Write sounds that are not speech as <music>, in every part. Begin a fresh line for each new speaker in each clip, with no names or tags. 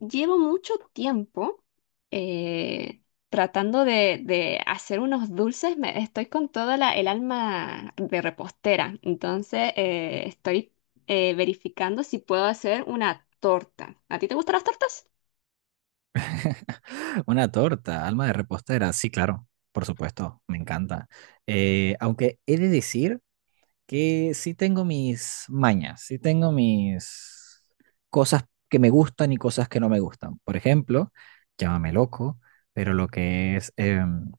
Llevo mucho tiempo eh, tratando de hacer unos dulces. Estoy con toda el alma de repostera. Entonces, estoy verificando si puedo hacer una torta. ¿A ti te gustan las tortas?
Una torta, alma de repostera, sí, claro, por supuesto, me encanta. Aunque he de decir que sí tengo mis mañas, sí tengo mis cosas que me gustan y cosas que no me gustan. Por ejemplo, llámame loco, pero lo que es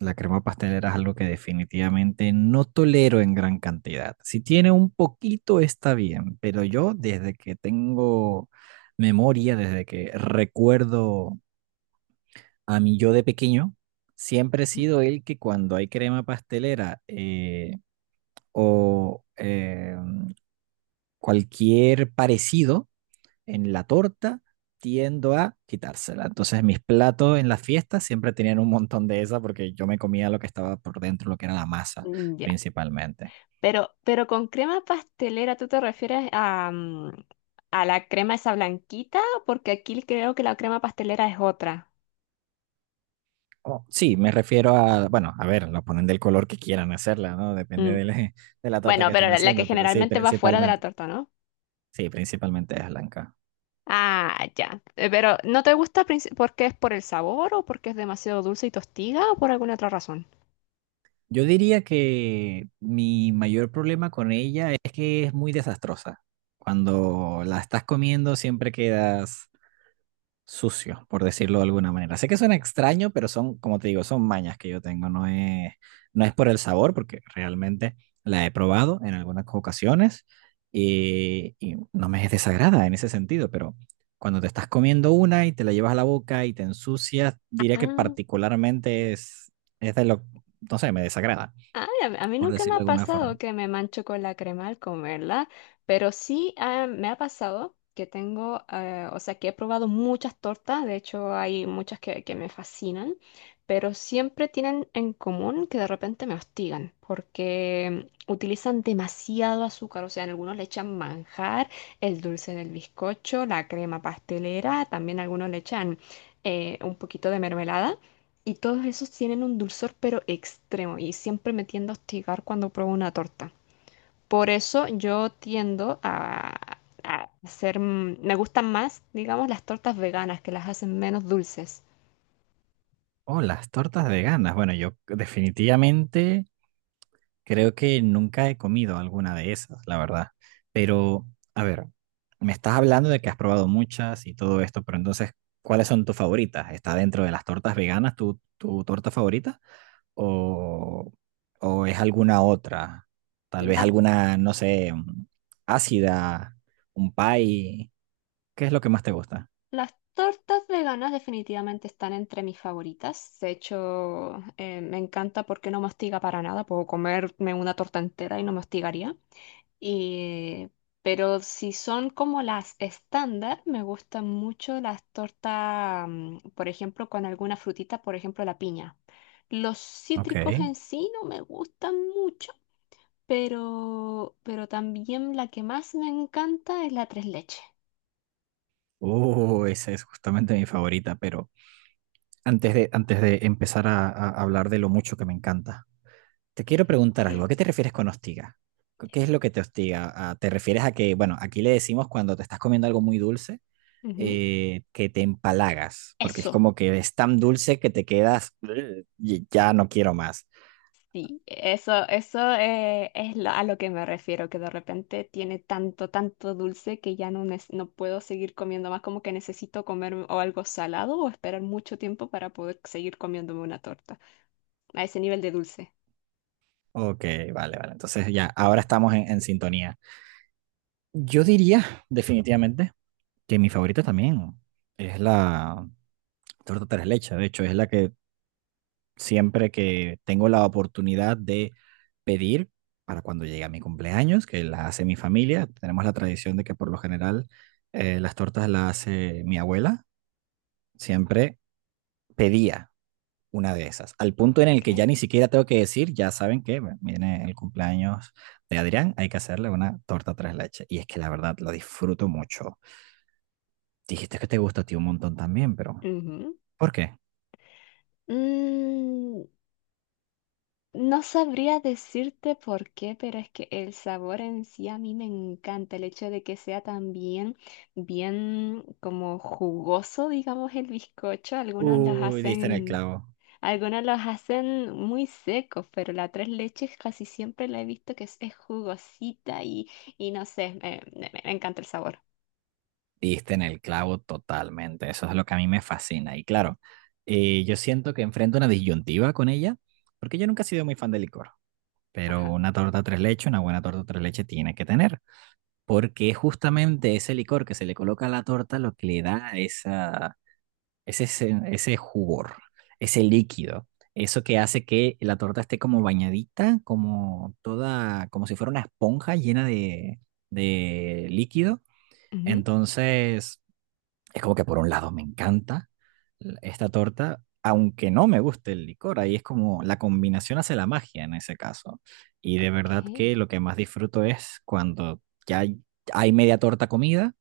la crema pastelera es algo que definitivamente no tolero en gran cantidad. Si tiene un poquito está bien, pero yo desde que tengo memoria, desde que recuerdo, a mí yo de pequeño siempre he sido el que cuando hay crema pastelera o cualquier parecido en la torta, tiendo a quitársela. Entonces mis platos en las fiestas siempre tenían un montón de esa porque yo me comía lo que estaba por dentro, lo que era la masa
Mm, ya.
principalmente.
Pero con crema pastelera, ¿tú te refieres a, a la crema esa blanquita? Porque aquí creo que la crema pastelera es otra.
Oh sí, me refiero a, bueno, a ver, lo ponen del color que quieran hacerla, ¿no? Depende
Mm.
de la, <laughs> de la torta
Bueno,
que
pero
estén
la que
haciendo, pero
generalmente va fuera de la torta, ¿no?
sí, principalmente es blanca.
Ah, ya. Pero ¿no te gusta porque es por el sabor o porque es demasiado dulce y tostiga o por alguna otra razón?
Yo diría que mi mayor problema con ella es que es muy desastrosa. Cuando la estás comiendo siempre quedas sucio, por decirlo de alguna manera. Sé que suena extraño, pero son, como te digo, son mañas que yo tengo. No es por el sabor, porque realmente la he probado en algunas ocasiones y no me es desagrada en ese sentido, pero cuando te estás comiendo una y te la llevas a la boca y te ensucias, diría que particularmente es de lo, no sé, me desagrada
Ay, a mí
por
nunca me
decirlo de
ha
alguna
pasado
forma.
que me mancho con la crema al comerla, pero sí me ha pasado que tengo, o sea, que he probado muchas tortas, de hecho hay muchas que me fascinan, pero siempre tienen en común que de repente me hostigan porque utilizan demasiado azúcar, o sea, en algunos le echan manjar, el dulce del bizcocho, la crema pastelera, también algunos le echan un poquito de mermelada. Y todos esos tienen un dulzor pero extremo y siempre me tiendo a hostigar cuando pruebo una torta. Por eso yo tiendo a hacer, mm, me gustan más, digamos, las tortas veganas que las hacen menos dulces.
Oh, las tortas veganas. Bueno, yo definitivamente creo que nunca he comido alguna de esas, la verdad. Pero, a ver, me estás hablando de que has probado muchas y todo esto, pero entonces, ¿cuáles son tus favoritas? ¿Está dentro de las tortas veganas tu torta favorita? ¿O, o es alguna otra? Tal vez
Las,
alguna, no sé, ácida, un pie. ¿Qué es lo que más te gusta?
las tortas veganas definitivamente están entre mis favoritas. De hecho, me encanta porque no me hostiga para nada. Puedo comerme una torta entera y no me hostigaría. Y, pero si son como las estándar, me gustan mucho las tortas, mm, por ejemplo, con alguna frutita, por ejemplo, la piña. Los cítricos
Ok.
en sí no me gustan mucho, pero también la que más me encanta es la tres leches.
Esa es justamente mi favorita, pero antes de empezar a hablar de lo mucho que me encanta, te quiero preguntar algo. ¿A qué te
<laughs>
refieres con hostiga? ¿Qué es lo que te hostiga? ¿A- ¿Te refieres a que, bueno, aquí le decimos cuando te estás comiendo algo muy dulce,
Ujú.
que te empalagas, porque es
Eso.
como que es tan dulce que te quedas, "Y- ya no quiero más."
Sí, eso es a lo que me refiero, que de repente tiene tanto, tanto dulce que ya no, no puedo seguir comiendo más, como que necesito comer o algo salado o esperar mucho tiempo para poder seguir comiéndome una torta, a ese nivel de dulce.
Ok, vale, vale. Entonces ya, ahora estamos en sintonía. Yo diría definitivamente que mi favorita también es la torta tres leche. De hecho, es la que siempre que tengo la oportunidad de pedir para cuando llegue a mi cumpleaños, que la hace mi familia. Tenemos la tradición de que por lo general las tortas las hace mi abuela. Siempre pedía una de esas, al punto en el que
Okay.
ya ni siquiera tengo que decir, ya saben que bueno, viene el cumpleaños de Adrián, hay que hacerle una torta tres leches. Y es que la verdad lo disfruto mucho. Dijiste que te gusta a ti un montón también, pero
Ujú.
¿por qué?
Mm, no sabría decirte por qué, pero es que el sabor en sí a mí me encanta. El hecho de que sea también bien como jugoso, digamos, el bizcocho. Algunos las
Uy, diste en el
hacen.
clavo.
Algunos los hacen muy secos, pero la tres leches casi siempre la he visto que es jugosita y no sé, me encanta el sabor.
Diste en el clavo totalmente, eso es lo que a mí me fascina. Y claro, yo siento que enfrento una disyuntiva con ella, porque yo nunca he sido muy fan del licor, pero
Ajá.
una torta tres leches, una buena torta tres leches tiene que tener, porque es justamente ese licor que se le coloca a la torta lo que le da esa, ese jugor, ese líquido, eso que hace que la torta esté como bañadita, como toda, como si fuera una esponja llena de líquido.
Ujú.
Entonces, es como que por un lado me encanta esta torta, aunque no me guste el licor, ahí es como la combinación hace la magia en ese caso. Y de
Ok.
verdad que lo que más disfruto es cuando ya hay, hay media torta comida,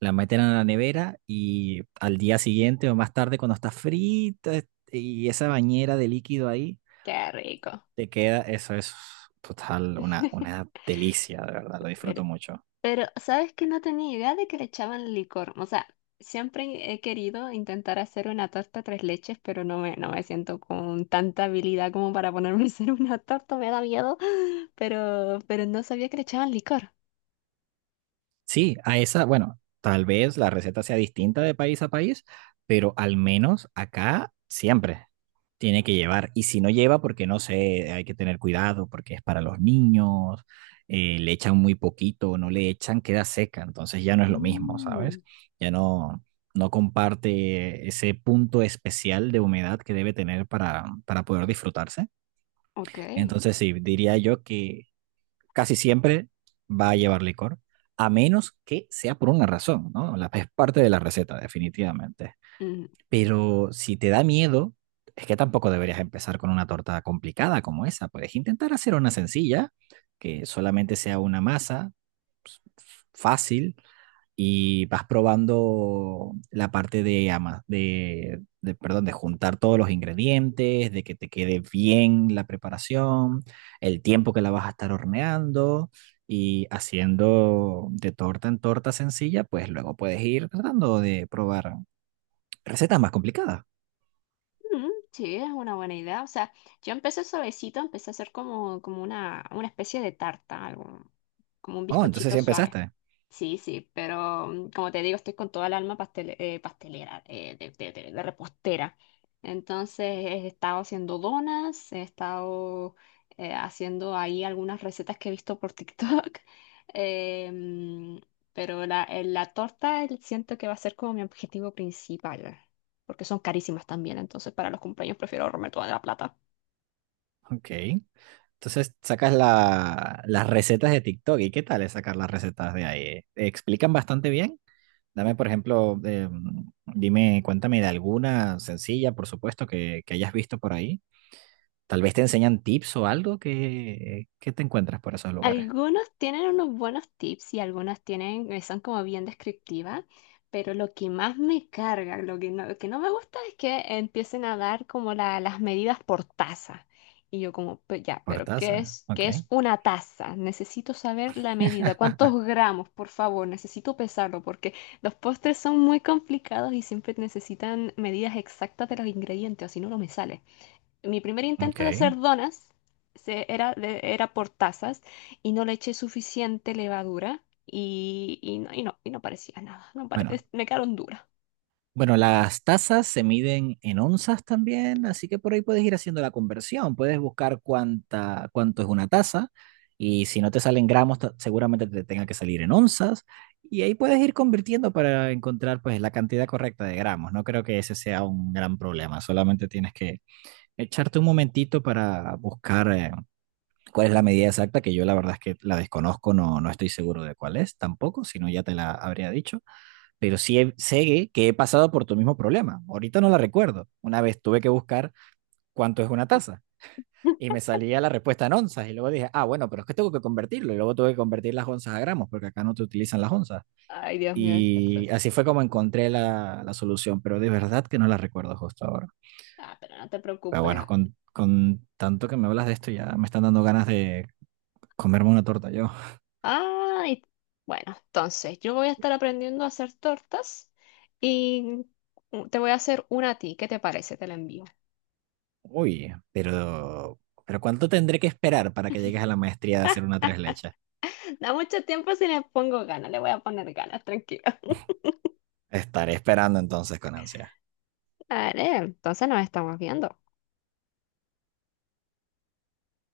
la meten a la nevera y al día siguiente o más tarde cuando está frita y esa bañera de líquido ahí,
Qué rico.
te queda, eso es total, una
<laughs>
delicia, de verdad, lo
Pero,
disfruto mucho.
pero, ¿sabes que no tenía idea de que le echaban licor? O sea, siempre he querido intentar hacer una torta tres leches, pero no me siento con tanta habilidad como para ponerme a hacer una torta, me da miedo. Pero no sabía que le echaban licor.
Sí, a esa, bueno, tal vez la receta sea distinta de país a país, pero al menos acá siempre tiene que llevar. Y si no lleva, porque no sé, hay que tener cuidado, porque es para los niños, le echan muy poquito, o no le echan, queda seca, entonces ya no es lo mismo, ¿sabes?
Mm,
Ya no, no comparte ese punto especial de humedad que debe tener para poder disfrutarse.
ok.
Entonces sí, diría yo que casi siempre va a llevar licor, a menos que sea por una razón, ¿no? La, es parte de la receta, definitivamente. Pero si te da miedo, es que tampoco deberías empezar con una torta complicada como esa. Puedes intentar hacer una sencilla, que solamente sea una masa pues, fácil, y vas probando la parte de, ama- perdón, de juntar todos los ingredientes, de que te quede bien la preparación, el tiempo que la vas a estar horneando y haciendo de torta en torta sencilla, pues luego puedes ir tratando de probar recetas más complicadas.
Mm, sí, es una buena idea. O sea, yo empecé suavecito, empecé a hacer como, una especie de tarta, algo, como un
Oh, entonces
bizcochito
ya
suave.
empezaste.
Sí, sí, pero mm, como te digo, estoy con toda el alma pastelera, de repostera. Entonces he estado haciendo donas, he estado haciendo ahí algunas recetas que he visto por TikTok, <laughs> eh, mm, pero la torta siento que va a ser como mi objetivo principal, porque son carísimas también, entonces para los cumpleaños prefiero ahorrarme toda la plata.
Ok. Entonces sacas la- las recetas de TikTok. ¿Y qué tal es sacar las recetas de ahí? ¿Explican bastante bien? Dame, por ejemplo, dime, cuéntame de alguna sencilla, por supuesto, que hayas visto por ahí. Tal vez te enseñan tips o algo que te encuentras por esos lugares.
Algunos tienen unos buenos tips y algunas tienen, son como bien descriptivas, pero lo que más me carga, lo que no me gusta es que empiecen a dar como las medidas por taza. Y yo como, ya, pero
Hortaza, ok,
qué es una taza? Necesito saber la medida, cuántos gramos, por favor, necesito pesarlo porque los postres son muy complicados y siempre necesitan medidas exactas de los ingredientes, o si no, no me sale. Mi primer intento de hacer
ok.
donas era por tazas y no le eché suficiente levadura y, y no parecía nada. No pare-
Bueno,
es- Me quedaron duras.
Bueno, las tasas se miden en onzas también, así que por ahí puedes ir haciendo la conversión. Puedes buscar cuánta, cuánto es una taza y si no te salen gramos, ta- seguramente te tenga que salir en onzas. Y ahí puedes ir convirtiendo para encontrar pues la cantidad correcta de gramos. No creo que ese sea un gran problema. Solamente tienes que echarte un momentito para buscar cuál es la medida exacta, que yo la verdad es que la desconozco, no, no estoy seguro de cuál es tampoco, si no ya te la habría dicho, pero sí he- sé que he pasado por tu mismo problema. Ahorita no la recuerdo. Una vez tuve que buscar cuánto es una taza y
<laughs>
me salía la respuesta en onzas y luego dije, ah, bueno, pero es que tengo que convertirlo y luego tuve que convertir las onzas a gramos porque acá no te utilizan las onzas.
Ay, Dios mío, qué
Y
atroz.
así fue como encontré la, la solución, pero de verdad que no la recuerdo justo ahora.
Ah, pero no te
Pero bueno,
preocupes.
con tanto que me hablas de esto ya me están dando ganas de comerme una torta yo.
Ay, bueno, entonces yo voy a estar aprendiendo a hacer tortas y te voy a hacer una a ti. ¿Qué te parece? Te la envío.
Uy, pero... ¿Pero cuánto tendré que esperar para que llegues a la maestría de hacer una tres leches?
<laughs> Da mucho tiempo si le pongo ganas, le voy a poner ganas, tranquilo. <laughs>
Estaré esperando entonces con ansia.
Vale, entonces nos estamos viendo.